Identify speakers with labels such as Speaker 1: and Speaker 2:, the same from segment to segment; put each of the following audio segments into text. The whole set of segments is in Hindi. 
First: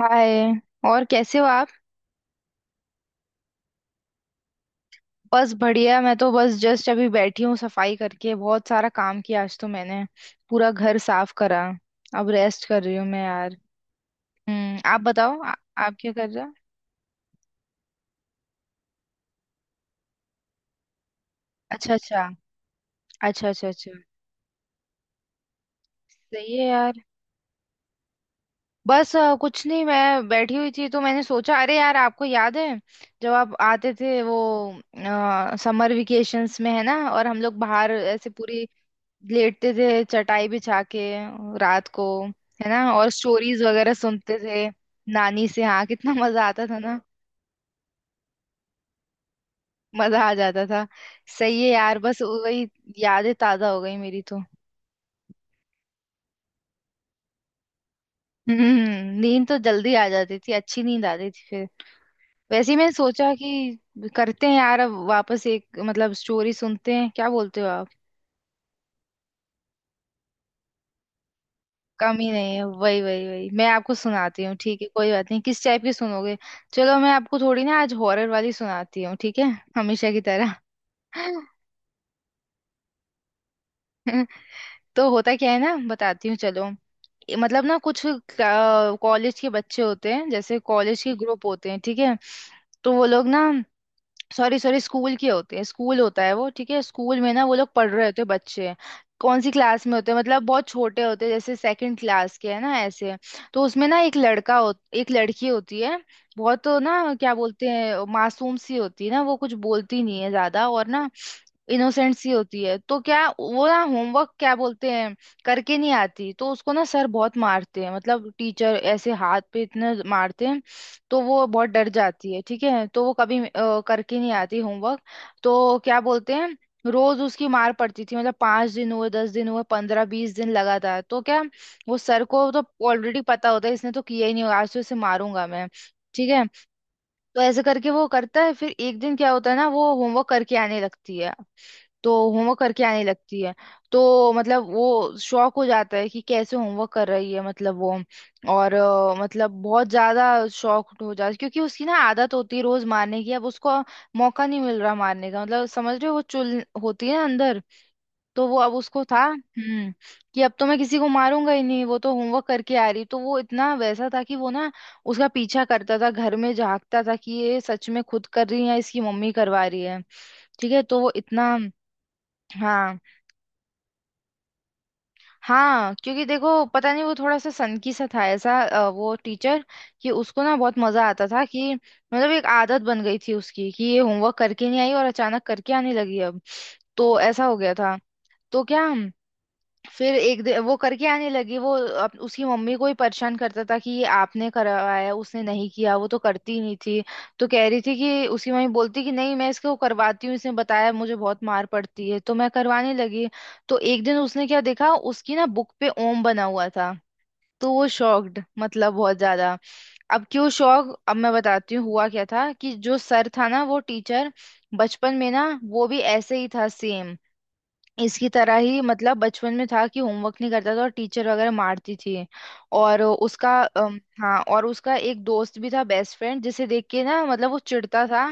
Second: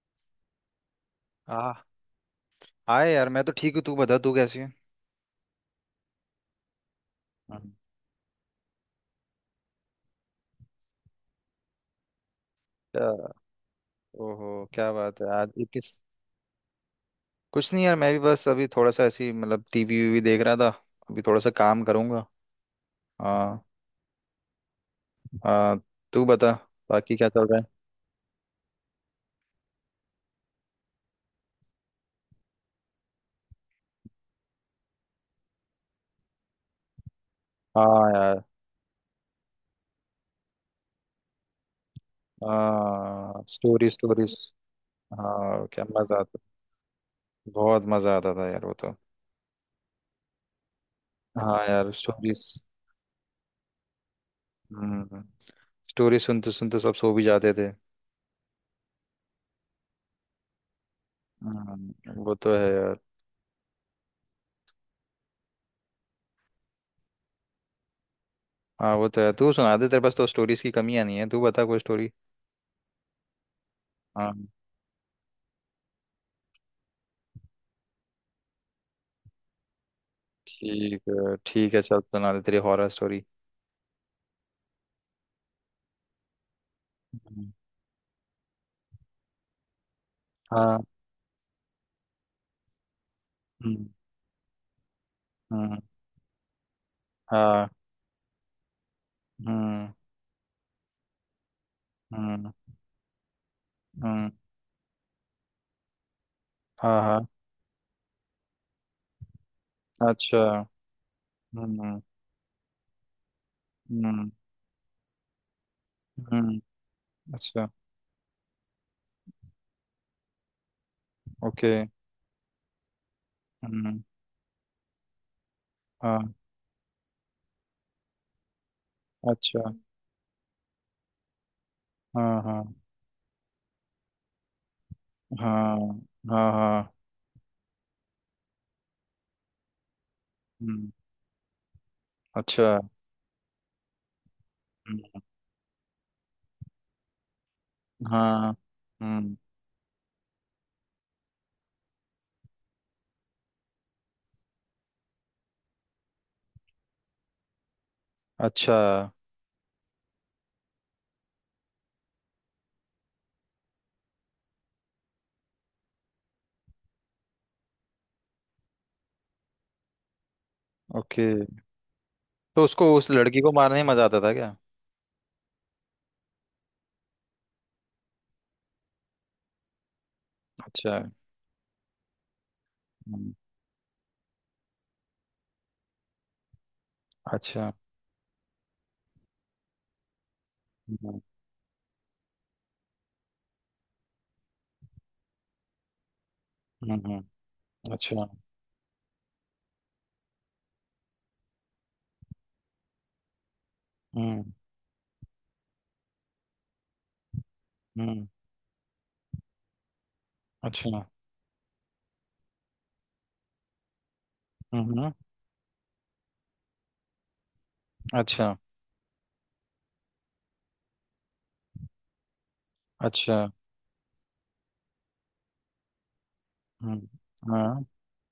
Speaker 1: हाय। और कैसे हो आप।
Speaker 2: आ हाय यार, मैं तो ठीक हूँ। तू बता, तू कैसी है?
Speaker 1: बस बढ़िया, मैं तो बस जस्ट अभी बैठी हूँ,
Speaker 2: हम्म।
Speaker 1: सफाई करके बहुत सारा काम किया आज तो मैंने, पूरा घर साफ करा। अब रेस्ट कर रही हूँ मैं
Speaker 2: क्या?
Speaker 1: यार।
Speaker 2: ओहो,
Speaker 1: हम्म,
Speaker 2: क्या
Speaker 1: आप
Speaker 2: बात है,
Speaker 1: बताओ
Speaker 2: आज ये किस?
Speaker 1: आप क्या कर रहे हो।
Speaker 2: कुछ नहीं यार, मैं भी बस अभी थोड़ा सा ऐसी मतलब टीवी वीवी देख रहा था। अभी थोड़ा सा काम
Speaker 1: अच्छा
Speaker 2: करूंगा।
Speaker 1: अच्छा अच्छा।
Speaker 2: हाँ।
Speaker 1: अच्छा अच्छा।
Speaker 2: हाँ, तू बता,
Speaker 1: सही है यार।
Speaker 2: बाकी क्या चल रहा है?
Speaker 1: बस कुछ नहीं, मैं बैठी हुई थी तो मैंने सोचा, अरे यार आपको याद है जब आप आते थे, वो समर वेकेशंस में, है ना, और हम लोग बाहर
Speaker 2: हाँ
Speaker 1: ऐसे
Speaker 2: यार।
Speaker 1: पूरी लेटते थे चटाई बिछा के रात को। है ना, और
Speaker 2: हाँ,
Speaker 1: स्टोरीज
Speaker 2: स्टोरी
Speaker 1: वगैरह
Speaker 2: स्टोरीज।
Speaker 1: सुनते थे नानी से।
Speaker 2: हाँ, क्या
Speaker 1: हाँ, कितना
Speaker 2: मजा आता,
Speaker 1: मजा आता था ना।
Speaker 2: बहुत मजा आता था यार वो तो।
Speaker 1: मजा आ जाता था।
Speaker 2: हाँ
Speaker 1: सही है
Speaker 2: यार,
Speaker 1: यार, बस
Speaker 2: स्टोरीज।
Speaker 1: वही यादें ताजा हो गई मेरी तो।
Speaker 2: हम्म। स्टोरी सुनते सुनते सब सो भी जाते थे।
Speaker 1: हम्म, नींद तो जल्दी आ जाती थी, अच्छी नींद आती थी फिर।
Speaker 2: हम्म, वो तो है
Speaker 1: वैसे ही मैंने
Speaker 2: यार।
Speaker 1: सोचा कि करते हैं यार अब वापस एक, मतलब स्टोरी सुनते हैं, क्या बोलते हो आप।
Speaker 2: हाँ वो तो है, तू सुना दे, तेरे पास तो स्टोरीज की कमियां नहीं है, तू बता कोई स्टोरी।
Speaker 1: कम ही नहीं है, वही वही वही मैं आपको
Speaker 2: हाँ।
Speaker 1: सुनाती हूँ, ठीक है, कोई बात नहीं। किस टाइप की सुनोगे। चलो मैं आपको थोड़ी ना आज हॉरर वाली सुनाती हूँ, ठीक है, हमेशा की तरह।
Speaker 2: ठीक है ठीक है, चल सुना दे तेरी हॉरर स्टोरी।
Speaker 1: तो होता क्या है ना, बताती हूँ चलो। ये
Speaker 2: हम्म।
Speaker 1: मतलब ना कुछ कॉलेज के बच्चे होते हैं, जैसे
Speaker 2: हाँ।
Speaker 1: कॉलेज के ग्रुप होते हैं, ठीक है। तो वो लोग ना,
Speaker 2: हम्म।
Speaker 1: सॉरी सॉरी, स्कूल की होती है,
Speaker 2: हम्म।
Speaker 1: स्कूल होता है वो, ठीक है। स्कूल में ना वो
Speaker 2: हाँ।
Speaker 1: लोग पढ़ रहे होते हैं बच्चे। कौन सी क्लास
Speaker 2: हम्म।
Speaker 1: में होते हैं, मतलब बहुत छोटे होते हैं, जैसे सेकंड क्लास
Speaker 2: हम्म।
Speaker 1: के, है ना, ऐसे। तो उसमें ना एक
Speaker 2: हम्म।
Speaker 1: लड़का हो, एक लड़की होती है। बहुत
Speaker 2: हाँ
Speaker 1: ना,
Speaker 2: हाँ।
Speaker 1: क्या बोलते हैं, मासूम सी होती है ना, वो कुछ बोलती नहीं है
Speaker 2: अच्छा।
Speaker 1: ज्यादा, और ना
Speaker 2: हम्म।
Speaker 1: इनोसेंट सी होती है। तो क्या वो ना होमवर्क,
Speaker 2: हम्म।
Speaker 1: क्या बोलते हैं, करके नहीं आती, तो
Speaker 2: हम्म।
Speaker 1: उसको ना सर बहुत
Speaker 2: अच्छा।
Speaker 1: मारते हैं, मतलब टीचर, ऐसे हाथ पे इतने मारते हैं। तो वो बहुत
Speaker 2: ओके।
Speaker 1: डर जाती है, ठीक है। तो वो कभी
Speaker 2: हम्म।
Speaker 1: करके नहीं आती होमवर्क। तो क्या
Speaker 2: हाँ।
Speaker 1: बोलते हैं, रोज उसकी मार पड़ती थी, मतलब 5 दिन हुए, 10 दिन हुए,
Speaker 2: अच्छा।
Speaker 1: 15-20 दिन लगातार। तो क्या, वो सर
Speaker 2: हाँ
Speaker 1: को तो
Speaker 2: हाँ
Speaker 1: ऑलरेडी पता होता है, इसने तो किया ही नहीं होगा, आज तो इसे मारूंगा मैं,
Speaker 2: हाँ
Speaker 1: ठीक है।
Speaker 2: हाँ हाँ।
Speaker 1: तो ऐसे करके वो करता है। फिर एक दिन क्या होता है ना, वो होमवर्क करके आने
Speaker 2: हम्म।
Speaker 1: लगती है। तो होमवर्क
Speaker 2: अच्छा।
Speaker 1: करके आने लगती है। तो मतलब वो
Speaker 2: हम्म।
Speaker 1: शॉक हो जाता है कि कैसे होमवर्क कर रही है, मतलब वो,
Speaker 2: हाँ।
Speaker 1: और
Speaker 2: हम्म।
Speaker 1: मतलब बहुत ज्यादा शॉक हो जाता है, क्योंकि उसकी ना आदत होती है रोज मारने की, अब उसको मौका नहीं मिल रहा मारने का, मतलब समझ रहे हो, वो चुल होती है ना अंदर। तो वो अब
Speaker 2: अच्छा।
Speaker 1: उसको था कि अब तो मैं किसी को मारूंगा ही नहीं, वो तो होमवर्क करके आ रही, तो वो इतना वैसा था कि वो ना उसका पीछा करता था, घर में झांकता था कि ये सच में खुद कर रही है या इसकी मम्मी करवा रही है, ठीक है। तो वो
Speaker 2: ओके।
Speaker 1: इतना,
Speaker 2: तो उसको
Speaker 1: हाँ
Speaker 2: उस लड़की को मारने में मजा आता था क्या?
Speaker 1: हाँ, क्योंकि देखो, पता नहीं वो थोड़ा सा सनकी सा था ऐसा, वो टीचर। कि उसको ना बहुत
Speaker 2: अच्छा।
Speaker 1: मजा आता था, कि मतलब एक आदत बन गई
Speaker 2: हम्म।
Speaker 1: थी उसकी कि ये होमवर्क करके नहीं आई, और अचानक करके आने लगी, अब तो ऐसा हो
Speaker 2: अच्छा।
Speaker 1: गया था। तो क्या, फिर एक दिन वो करके
Speaker 2: हम्म।
Speaker 1: आने लगी, वो उसकी मम्मी को ही परेशान करता था कि ये आपने करवाया, उसने नहीं किया, वो तो करती ही नहीं
Speaker 2: हम्म।
Speaker 1: थी।
Speaker 2: हम्म।
Speaker 1: तो कह रही थी कि
Speaker 2: अच्छा।
Speaker 1: उसकी मम्मी बोलती कि नहीं, मैं इसको करवाती हूँ, इसने बताया मुझे बहुत मार पड़ती है तो मैं करवाने लगी। तो एक दिन उसने
Speaker 2: हम्म।
Speaker 1: क्या देखा, उसकी ना बुक पे ओम बना हुआ था। तो वो
Speaker 2: हम्म।
Speaker 1: शॉक्ड, मतलब बहुत ज्यादा। अब क्यों शॉक,
Speaker 2: अच्छा।
Speaker 1: अब मैं बताती हूँ। हुआ क्या था कि जो सर था ना, वो टीचर,
Speaker 2: हम्म। हम्म।
Speaker 1: बचपन में ना वो भी ऐसे ही था, सेम इसकी तरह
Speaker 2: अच्छा।
Speaker 1: ही, मतलब बचपन में था कि होमवर्क नहीं करता था और टीचर वगैरह मारती थी। और
Speaker 2: अच्छा।
Speaker 1: उसका हाँ, और उसका एक दोस्त भी था, बेस्ट फ्रेंड, जिसे देख के
Speaker 2: हम्म।
Speaker 1: ना मतलब वो
Speaker 2: हाँ।
Speaker 1: चिढ़ता था,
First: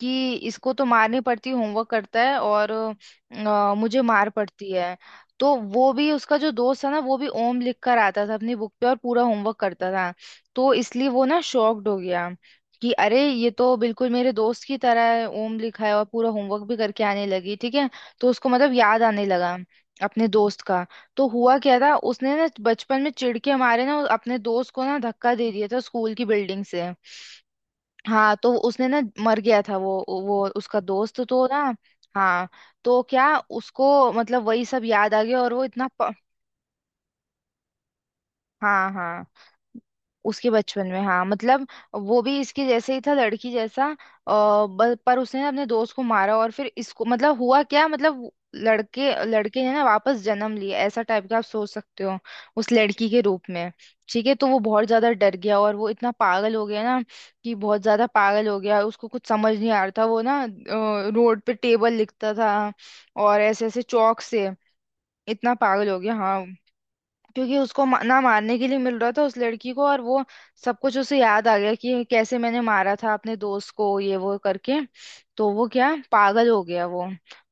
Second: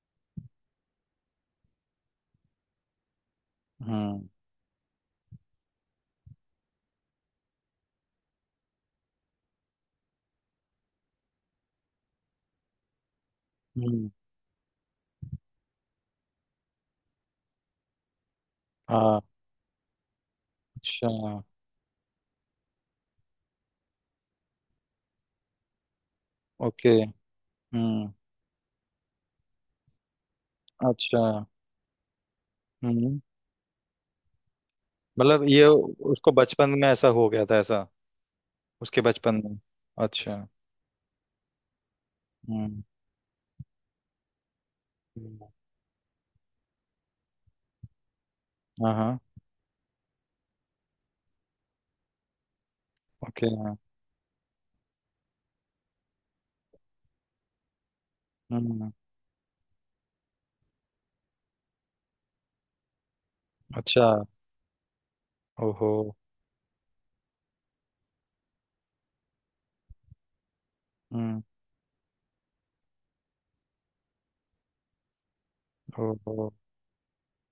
Speaker 1: कि इसको तो मारनी पड़ती, होमवर्क करता है, और मुझे
Speaker 2: हम्म।
Speaker 1: मार पड़ती है। तो वो भी, उसका जो दोस्त था ना, वो भी ओम लिख कर आता था अपनी बुक पे और पूरा होमवर्क करता था। तो इसलिए वो ना शॉक्ड हो गया कि अरे ये तो बिल्कुल
Speaker 2: हम्म।
Speaker 1: मेरे दोस्त की तरह है, ओम लिखा है और पूरा होमवर्क भी करके आने लगी, ठीक है। तो उसको मतलब याद
Speaker 2: हाँ।
Speaker 1: आने लगा अपने दोस्त का।
Speaker 2: अच्छा।
Speaker 1: तो हुआ क्या था, उसने ना बचपन में चिढ़ के हमारे ना अपने दोस्त को ना धक्का दे दिया था स्कूल की बिल्डिंग से।
Speaker 2: ओके। हम्म।
Speaker 1: हाँ, तो उसने ना, मर गया था वो उसका दोस्त
Speaker 2: अच्छा।
Speaker 1: तो ना, हाँ। तो
Speaker 2: हम्म।
Speaker 1: क्या, उसको मतलब वही सब याद आ गया,
Speaker 2: मतलब
Speaker 1: और वो
Speaker 2: ये,
Speaker 1: इतना
Speaker 2: उसको बचपन में ऐसा हो गया था ऐसा?
Speaker 1: हाँ
Speaker 2: उसके
Speaker 1: हाँ,
Speaker 2: बचपन में? अच्छा।
Speaker 1: उसके बचपन में, हाँ मतलब वो भी इसके
Speaker 2: हम्म।
Speaker 1: जैसे ही था लड़की जैसा पर उसने
Speaker 2: हम्म।
Speaker 1: अपने दोस्त को मारा और फिर इसको मतलब हुआ क्या, मतलब वो-
Speaker 2: हाँ
Speaker 1: लड़के
Speaker 2: हाँ।
Speaker 1: लड़के ने ना वापस जन्म लिया, ऐसा टाइप का आप सोच सकते हो, उस लड़की के रूप
Speaker 2: ओके।
Speaker 1: में, ठीक है। तो वो बहुत ज्यादा डर गया, और वो इतना पागल हो गया ना, कि बहुत ज्यादा पागल हो गया,
Speaker 2: हम्म।
Speaker 1: उसको कुछ समझ नहीं आ रहा था, वो ना रोड पे टेबल लिखता था, और ऐसे ऐसे
Speaker 2: अच्छा।
Speaker 1: चौक से, इतना पागल
Speaker 2: ओहो।
Speaker 1: हो गया, हाँ, क्योंकि उसको ना मारने के लिए मिल रहा था उस लड़की को, और वो सब कुछ उसे
Speaker 2: हम्म।
Speaker 1: याद आ गया कि कैसे मैंने मारा था अपने दोस्त को, ये वो करके। तो वो क्या, पागल
Speaker 2: ओहो।
Speaker 1: हो गया वो।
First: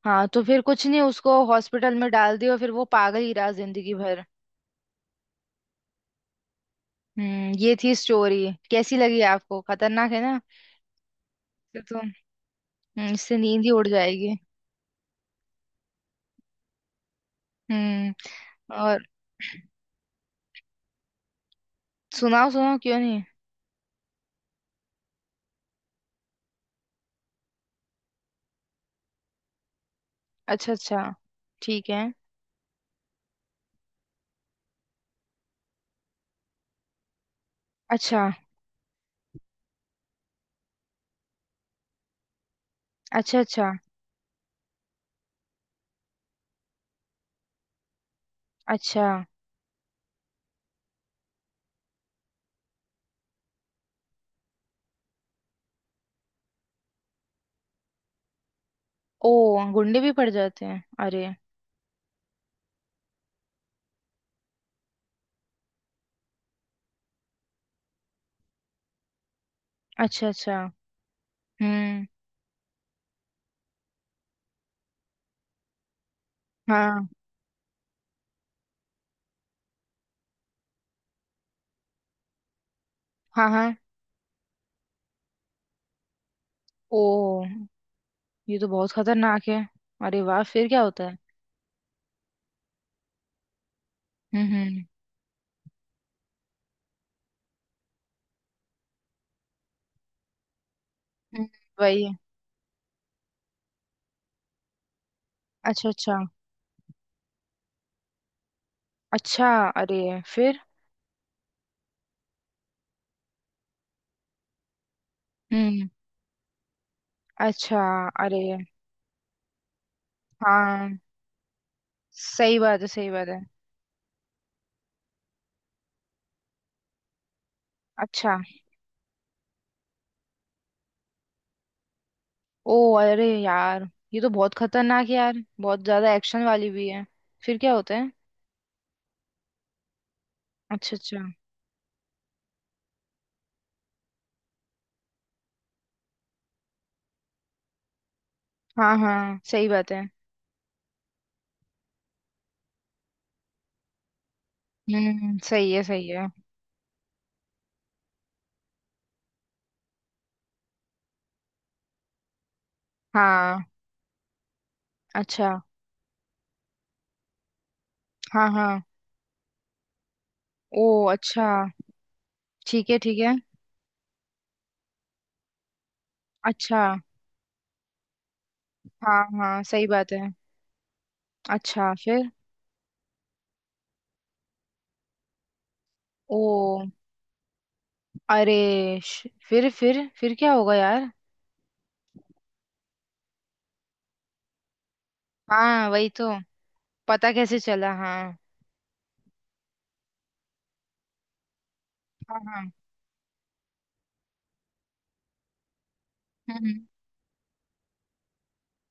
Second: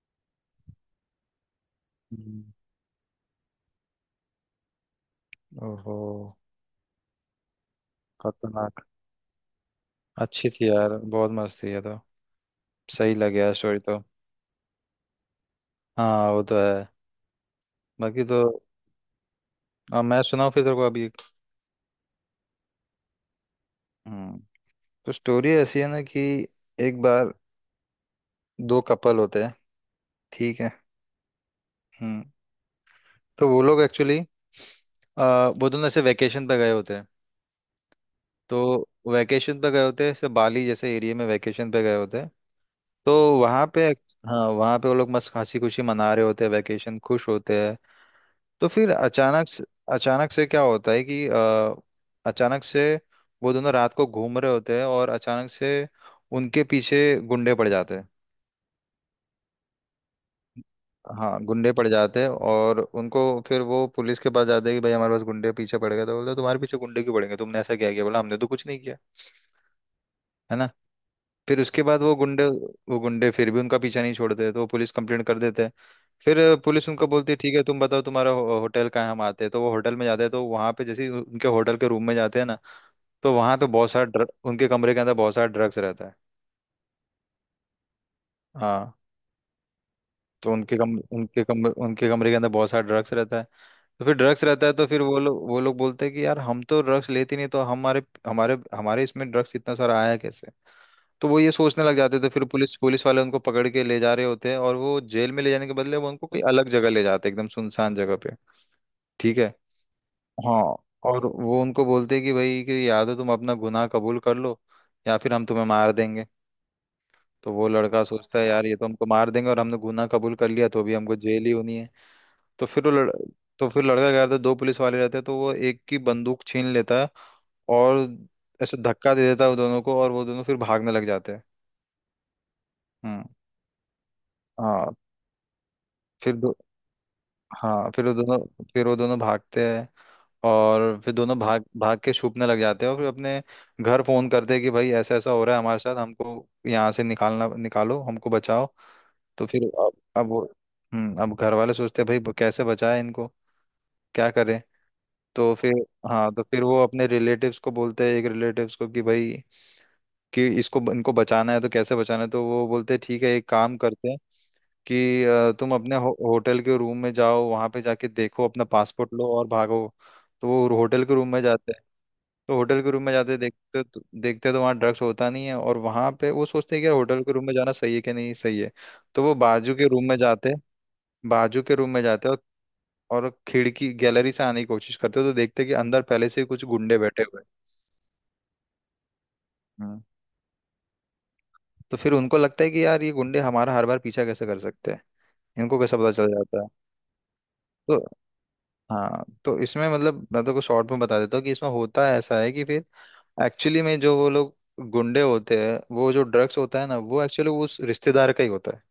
Speaker 1: हाँ, तो फिर कुछ नहीं, उसको हॉस्पिटल में डाल
Speaker 2: हम्म।
Speaker 1: दिया और फिर वो पागल ही रहा जिंदगी भर।
Speaker 2: ओहो।
Speaker 1: हम्म, ये थी स्टोरी।
Speaker 2: खतरनाक।
Speaker 1: कैसी लगी आपको, खतरनाक है ना,
Speaker 2: अच्छी थी यार, बहुत मस्त थी
Speaker 1: ये
Speaker 2: ये
Speaker 1: तो।
Speaker 2: तो। सही
Speaker 1: इससे
Speaker 2: लगे यार,
Speaker 1: नींद ही
Speaker 2: स्टोरी
Speaker 1: उड़
Speaker 2: तो।
Speaker 1: जाएगी।
Speaker 2: हाँ वो तो है।
Speaker 1: हम्म।
Speaker 2: बाकी तो।
Speaker 1: और
Speaker 2: अब मैं सुनाऊँ फिर तेरे को, अभी एक।
Speaker 1: सुनाओ, सुनाओ, क्यों नहीं।
Speaker 2: हम्म। तो स्टोरी ऐसी है ना कि एक बार दो कपल होते हैं, ठीक है।
Speaker 1: अच्छा अच्छा, ठीक है।
Speaker 2: हम्म। तो वो लोग एक्चुअली, वो दोनों ऐसे वैकेशन पे गए होते हैं।
Speaker 1: अच्छा
Speaker 2: तो वैकेशन पे गए होते हैं, ऐसे बाली जैसे एरिया में वैकेशन पे गए होते हैं। तो
Speaker 1: अच्छा।
Speaker 2: वहाँ
Speaker 1: अच्छा
Speaker 2: पे, हाँ वहाँ पे वो लोग मस्त हंसी खुशी मना रहे होते हैं, वैकेशन खुश होते हैं। तो फिर
Speaker 1: अच्छा।
Speaker 2: अचानक से, अचानक से क्या होता है कि अचानक से वो दोनों रात को घूम रहे होते हैं और अचानक से उनके पीछे गुंडे पड़ जाते हैं।
Speaker 1: ओ, गुंडे भी पड़ जाते हैं, अरे।
Speaker 2: हाँ, गुंडे पड़ जाते हैं और उनको, फिर वो पुलिस के पास जाते हैं कि भाई हमारे पास गुंडे पीछे पड़ गए। तो बोलते हैं, तुम्हारे पीछे गुंडे क्यों पड़ गए, तुमने ऐसा क्या किया? बोला, हमने तो कुछ नहीं किया,
Speaker 1: अच्छा अच्छा।
Speaker 2: है ना। फिर उसके बाद
Speaker 1: हम्म।
Speaker 2: वो गुंडे फिर भी उनका पीछा नहीं छोड़ते, तो वो पुलिस कंप्लेंट कर देते हैं। फिर पुलिस
Speaker 1: हाँ
Speaker 2: उनको बोलती है ठीक है, तुम बताओ तुम्हारा होटल कहाँ है, हम आते हैं। तो वो होटल में जाते हैं, तो वहाँ पे जैसे ही उनके होटल के रूम में जाते हैं ना, तो
Speaker 1: हाँ।
Speaker 2: वहाँ पे
Speaker 1: हाँ।
Speaker 2: बहुत सारा उनके कमरे के अंदर बहुत सारा ड्रग्स रहता है।
Speaker 1: ओ, ये तो बहुत
Speaker 2: हाँ,
Speaker 1: खतरनाक है। अरे वाह,
Speaker 2: तो
Speaker 1: फिर क्या होता है।
Speaker 2: उनके कमरे के अंदर बहुत सारा ड्रग्स रहता है। तो फिर ड्रग्स
Speaker 1: हम्म
Speaker 2: रहता है,
Speaker 1: हम्म
Speaker 2: तो फिर वो लोग बोलते हैं कि यार हम तो ड्रग्स लेते नहीं, तो हमारे, हमारे हमारे इसमें ड्रग्स इतना सारा आया कैसे? तो वो
Speaker 1: हम्म,
Speaker 2: ये सोचने लग
Speaker 1: वही।
Speaker 2: जाते थे, फिर पुलिस पुलिस वाले उनको पकड़ के ले जा रहे होते हैं, और वो जेल में ले जाने के
Speaker 1: अच्छा
Speaker 2: बदले वो
Speaker 1: अच्छा।
Speaker 2: उनको कोई अलग जगह ले जाते हैं, एकदम सुनसान जगह पे। ठीक
Speaker 1: अच्छा।
Speaker 2: है।
Speaker 1: अरे फिर।
Speaker 2: हाँ, और वो उनको बोलते हैं कि भाई, कि या तो तुम अपना गुनाह कबूल कर लो, या फिर हम तुम्हें
Speaker 1: हम्म।
Speaker 2: मार देंगे। तो वो
Speaker 1: अच्छा।
Speaker 2: लड़का
Speaker 1: अरे।
Speaker 2: सोचता है यार, ये तो हमको मार देंगे, और हमने गुनाह कबूल कर लिया तो भी
Speaker 1: हाँ,
Speaker 2: हमको जेल ही होनी है।
Speaker 1: सही
Speaker 2: तो
Speaker 1: बात
Speaker 2: फिर
Speaker 1: है,
Speaker 2: वो
Speaker 1: सही
Speaker 2: लड़...
Speaker 1: बात है।
Speaker 2: तो फिर लड़का क्या करता है, दो पुलिस वाले रहते हैं तो वो एक की बंदूक छीन लेता है। और
Speaker 1: अच्छा।
Speaker 2: ऐसे धक्का दे देता है वो दोनों को, और वो दोनों फिर भागने लग जाते हैं।
Speaker 1: ओ
Speaker 2: हम्म।
Speaker 1: अरे यार, ये तो बहुत
Speaker 2: हाँ।
Speaker 1: खतरनाक है यार, बहुत ज्यादा
Speaker 2: फिर
Speaker 1: एक्शन
Speaker 2: दो
Speaker 1: वाली भी है। फिर क्या
Speaker 2: हाँ,
Speaker 1: होता है।
Speaker 2: फिर वो दोनों भागते हैं,
Speaker 1: अच्छा
Speaker 2: और फिर
Speaker 1: अच्छा।
Speaker 2: दोनों भाग भाग के छुपने लग जाते हैं। और फिर अपने घर फोन करते हैं कि भाई, ऐसा ऐसा हो रहा है हमारे साथ, हमको यहाँ से निकालना, निकालो हमको, बचाओ।
Speaker 1: हाँ हाँ,
Speaker 2: तो फिर
Speaker 1: सही बात
Speaker 2: अब
Speaker 1: है।
Speaker 2: अब वो अब घर वाले सोचते हैं भाई कैसे बचाए इनको, क्या करें?
Speaker 1: हम्म,
Speaker 2: तो
Speaker 1: सही
Speaker 2: फिर,
Speaker 1: है, सही है।
Speaker 2: हाँ, तो फिर वो अपने रिलेटिव्स को बोलते हैं, एक रिलेटिव्स को कि भाई, कि इसको इनको बचाना है तो कैसे बचाना है। तो वो बोलते हैं ठीक है, एक
Speaker 1: हाँ।
Speaker 2: काम करते हैं कि
Speaker 1: अच्छा।
Speaker 2: तुम अपने होटल के रूम में जाओ, वहां पे जाके देखो,
Speaker 1: हाँ
Speaker 2: अपना
Speaker 1: हाँ।
Speaker 2: पासपोर्ट लो और भागो। तो वो
Speaker 1: ओ
Speaker 2: होटल के रूम में
Speaker 1: अच्छा।
Speaker 2: जाते हैं। तो होटल
Speaker 1: ठीक
Speaker 2: के
Speaker 1: है,
Speaker 2: रूम में
Speaker 1: ठीक है।
Speaker 2: जाते देखते तो वहाँ ड्रग्स होता नहीं है, और वहां पे वो सोचते
Speaker 1: अच्छा।
Speaker 2: हैं कि यार होटल के रूम में जाना सही है कि नहीं सही है। तो
Speaker 1: हाँ
Speaker 2: वो
Speaker 1: हाँ, सही बात है।
Speaker 2: बाजू के रूम
Speaker 1: अच्छा
Speaker 2: में जाते
Speaker 1: फिर।
Speaker 2: और, खिड़की गैलरी से आने की कोशिश करते हैं, तो देखते हैं कि अंदर पहले
Speaker 1: ओ
Speaker 2: से ही कुछ गुंडे बैठे हुए
Speaker 1: अरे
Speaker 2: हैं। हम्म।
Speaker 1: फिर क्या होगा यार।
Speaker 2: तो फिर उनको लगता है कि यार ये गुंडे हमारा हर बार पीछा कैसे कर सकते हैं, इनको
Speaker 1: हाँ
Speaker 2: कैसे
Speaker 1: वही
Speaker 2: पता चल
Speaker 1: तो,
Speaker 2: जाता है?
Speaker 1: पता कैसे चला,
Speaker 2: तो,
Speaker 1: हाँ।
Speaker 2: हाँ, तो इसमें मतलब मैं तो को शॉर्ट में बता देता हूँ कि इसमें होता ऐसा
Speaker 1: हाँ
Speaker 2: है
Speaker 1: हाँ।
Speaker 2: कि फिर एक्चुअली में जो वो लोग गुंडे होते हैं, वो जो
Speaker 1: हम्म
Speaker 2: ड्रग्स होता
Speaker 1: हम्म।
Speaker 2: है ना, वो एक्चुअली उस रिश्तेदार का ही होता है।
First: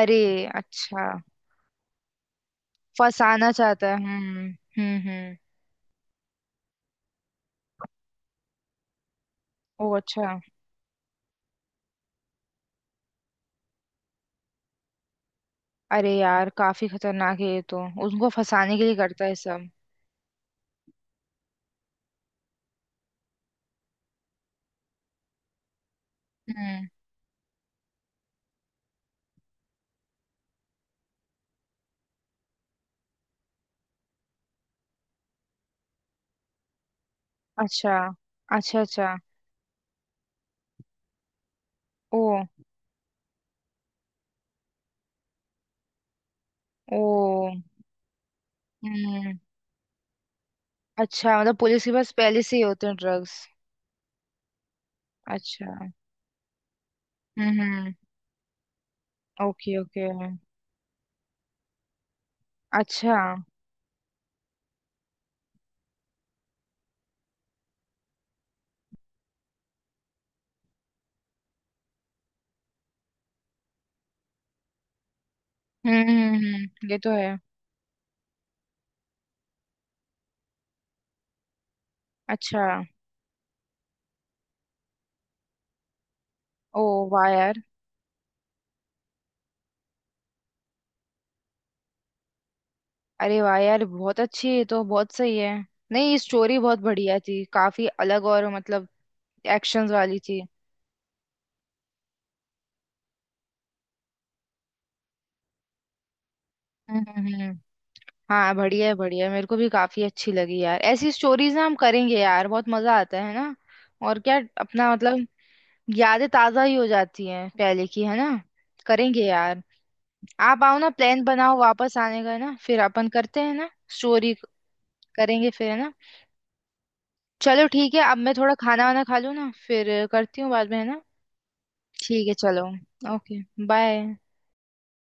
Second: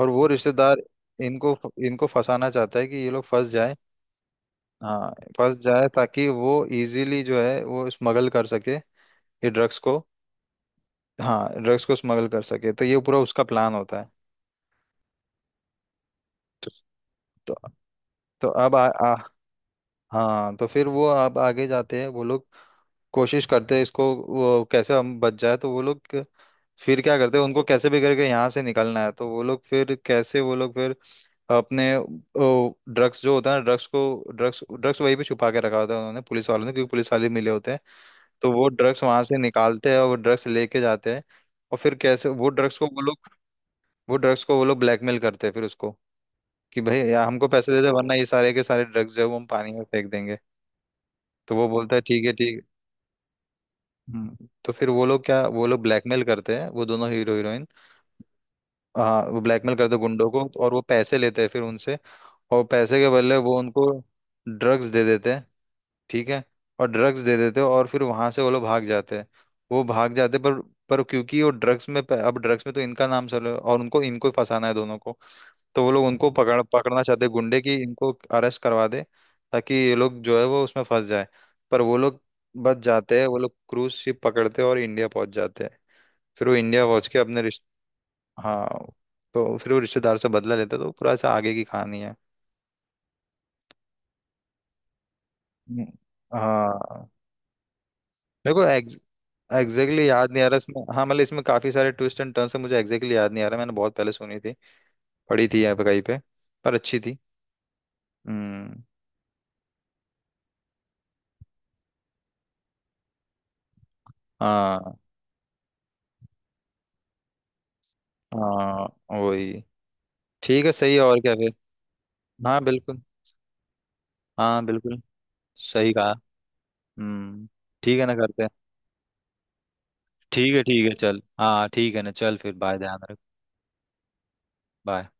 Speaker 2: और वो रिश्तेदार
Speaker 1: अच्छा।
Speaker 2: इनको इनको फंसाना चाहता है कि ये लोग फंस
Speaker 1: फंसाना
Speaker 2: जाए।
Speaker 1: चाहता है, हम्म।
Speaker 2: हाँ,
Speaker 1: हम्म।
Speaker 2: फंस जाए ताकि वो इजीली जो है वो स्मगल कर सके, ये ड्रग्स
Speaker 1: ओ
Speaker 2: को।
Speaker 1: अच्छा।
Speaker 2: हाँ, ड्रग्स को स्मगल कर सके, तो ये पूरा उसका प्लान होता है।
Speaker 1: अरे यार
Speaker 2: तो,
Speaker 1: काफी खतरनाक है
Speaker 2: तो
Speaker 1: ये तो। उनको
Speaker 2: अब
Speaker 1: फंसाने के
Speaker 2: आ,
Speaker 1: लिए
Speaker 2: आ,
Speaker 1: करता है सब।
Speaker 2: हाँ, तो फिर वो अब आगे जाते हैं वो लोग, कोशिश करते हैं इसको, वो कैसे हम बच जाए। तो वो लोग
Speaker 1: हम्म।
Speaker 2: फिर क्या करते हैं, उनको कैसे भी करके यहाँ से निकलना है। तो वो लोग फिर अपने ड्रग्स जो होता है ड्रग्स को, ड्रग्स ड्रग्स वहीं पे छुपा के रखा होता है उन्होंने, पुलिस वालों ने, क्योंकि पुलिस वाले मिले होते हैं।
Speaker 1: अच्छा
Speaker 2: तो वो
Speaker 1: अच्छा।
Speaker 2: ड्रग्स
Speaker 1: अच्छा।
Speaker 2: वहां से निकालते हैं और वो ड्रग्स लेके जाते हैं। और फिर
Speaker 1: ओ।
Speaker 2: कैसे वो ड्रग्स को वो लोग वो ड्रग्स को वो लोग ब्लैकमेल करते हैं फिर उसको, कि भाई
Speaker 1: ओ।
Speaker 2: यार हमको पैसे दे दे, वरना ये सारे के सारे ड्रग्स जो है वो
Speaker 1: हम्म।
Speaker 2: हम पानी में फेंक देंगे।
Speaker 1: अच्छा मतलब
Speaker 2: तो वो
Speaker 1: पुलिस के
Speaker 2: बोलता है
Speaker 1: पास
Speaker 2: ठीक है,
Speaker 1: पहले से ही
Speaker 2: ठीक।
Speaker 1: होते हैं ड्रग्स।
Speaker 2: हम्म। तो फिर
Speaker 1: अच्छा।
Speaker 2: वो लोग ब्लैकमेल करते हैं, वो दोनों हीरो हीरोइन।
Speaker 1: हम्म।
Speaker 2: हाँ, वो ब्लैकमेल
Speaker 1: ओके
Speaker 2: करते हैं
Speaker 1: ओके।
Speaker 2: गुंडों को और वो पैसे लेते हैं फिर उनसे। और पैसे के
Speaker 1: अच्छा।
Speaker 2: बदले वो उनको ड्रग्स दे देते हैं। ठीक है। और ड्रग्स दे देते हैं, और फिर वहां से वो लोग भाग जाते हैं। वो भाग जाते हैं, पर, क्योंकि वो ड्रग्स में, अब ड्रग्स में तो इनका नाम चल रहा है, और उनको इनको ही फंसाना है दोनों को। तो वो लोग उनको
Speaker 1: ये
Speaker 2: पकड़ना
Speaker 1: तो
Speaker 2: चाहते हैं
Speaker 1: है।
Speaker 2: गुंडे की, इनको अरेस्ट करवा दे, ताकि ये लोग जो है वो उसमें फंस जाए। पर वो लोग
Speaker 1: अच्छा।
Speaker 2: बच जाते हैं, वो लोग क्रूज शिप पकड़ते हैं और इंडिया पहुंच जाते हैं। फिर वो
Speaker 1: ओ।
Speaker 2: इंडिया पहुंच के
Speaker 1: वाह
Speaker 2: अपने
Speaker 1: यार।
Speaker 2: रिश्ते हाँ, तो फिर वो रिश्तेदार से बदला लेता है, तो पूरा ऐसा आगे की कहानी है।
Speaker 1: अरे वाह यार, बहुत अच्छी, ये तो बहुत सही है।
Speaker 2: हम्म।
Speaker 1: नहीं, स्टोरी बहुत
Speaker 2: हाँ,
Speaker 1: बढ़िया थी, काफी अलग, और
Speaker 2: मेरे को
Speaker 1: मतलब
Speaker 2: एग्जैक्टली
Speaker 1: एक्शंस
Speaker 2: exactly
Speaker 1: वाली
Speaker 2: याद
Speaker 1: थी।
Speaker 2: नहीं आ रहा इसमें, हाँ, मतलब इसमें काफी सारे ट्विस्ट एंड टर्न्स है, मुझे एग्जैक्टली exactly याद नहीं आ रहा, मैंने बहुत पहले सुनी थी, पढ़ी थी यहाँ पे कहीं पे, पर अच्छी
Speaker 1: हम्म
Speaker 2: थी।
Speaker 1: हम्म, हम्म। हाँ
Speaker 2: हम्म।
Speaker 1: बढ़िया है, बढ़िया है, मेरे को भी काफी अच्छी लगी यार। ऐसी स्टोरीज ना हम करेंगे यार, बहुत मजा आता है ना। और क्या, अपना
Speaker 2: हाँ।
Speaker 1: मतलब यादें ताजा ही हो जाती हैं पहले की, है ना।
Speaker 2: हाँ
Speaker 1: करेंगे
Speaker 2: वही।
Speaker 1: यार। आप
Speaker 2: ठीक है,
Speaker 1: आओ ना,
Speaker 2: सही है। और
Speaker 1: प्लान
Speaker 2: क्या फिर?
Speaker 1: बनाओ वापस आने का, है ना,
Speaker 2: हाँ
Speaker 1: फिर
Speaker 2: बिल्कुल।
Speaker 1: अपन करते हैं ना स्टोरी।
Speaker 2: हाँ बिल्कुल।
Speaker 1: करेंगे फिर, है ना।
Speaker 2: सही कहा। हम्म।
Speaker 1: चलो ठीक
Speaker 2: ठीक
Speaker 1: है,
Speaker 2: है ना,
Speaker 1: अब मैं
Speaker 2: करते हैं।
Speaker 1: थोड़ा खाना वाना खा लूँ ना, फिर करती हूँ
Speaker 2: ठीक है
Speaker 1: बाद में, है
Speaker 2: ठीक है,
Speaker 1: ना।
Speaker 2: चल। हाँ ठीक है ना,
Speaker 1: ठीक है
Speaker 2: चल फिर,
Speaker 1: चलो।
Speaker 2: बाय, ध्यान रख।
Speaker 1: ओके। बाय।
Speaker 2: बाय।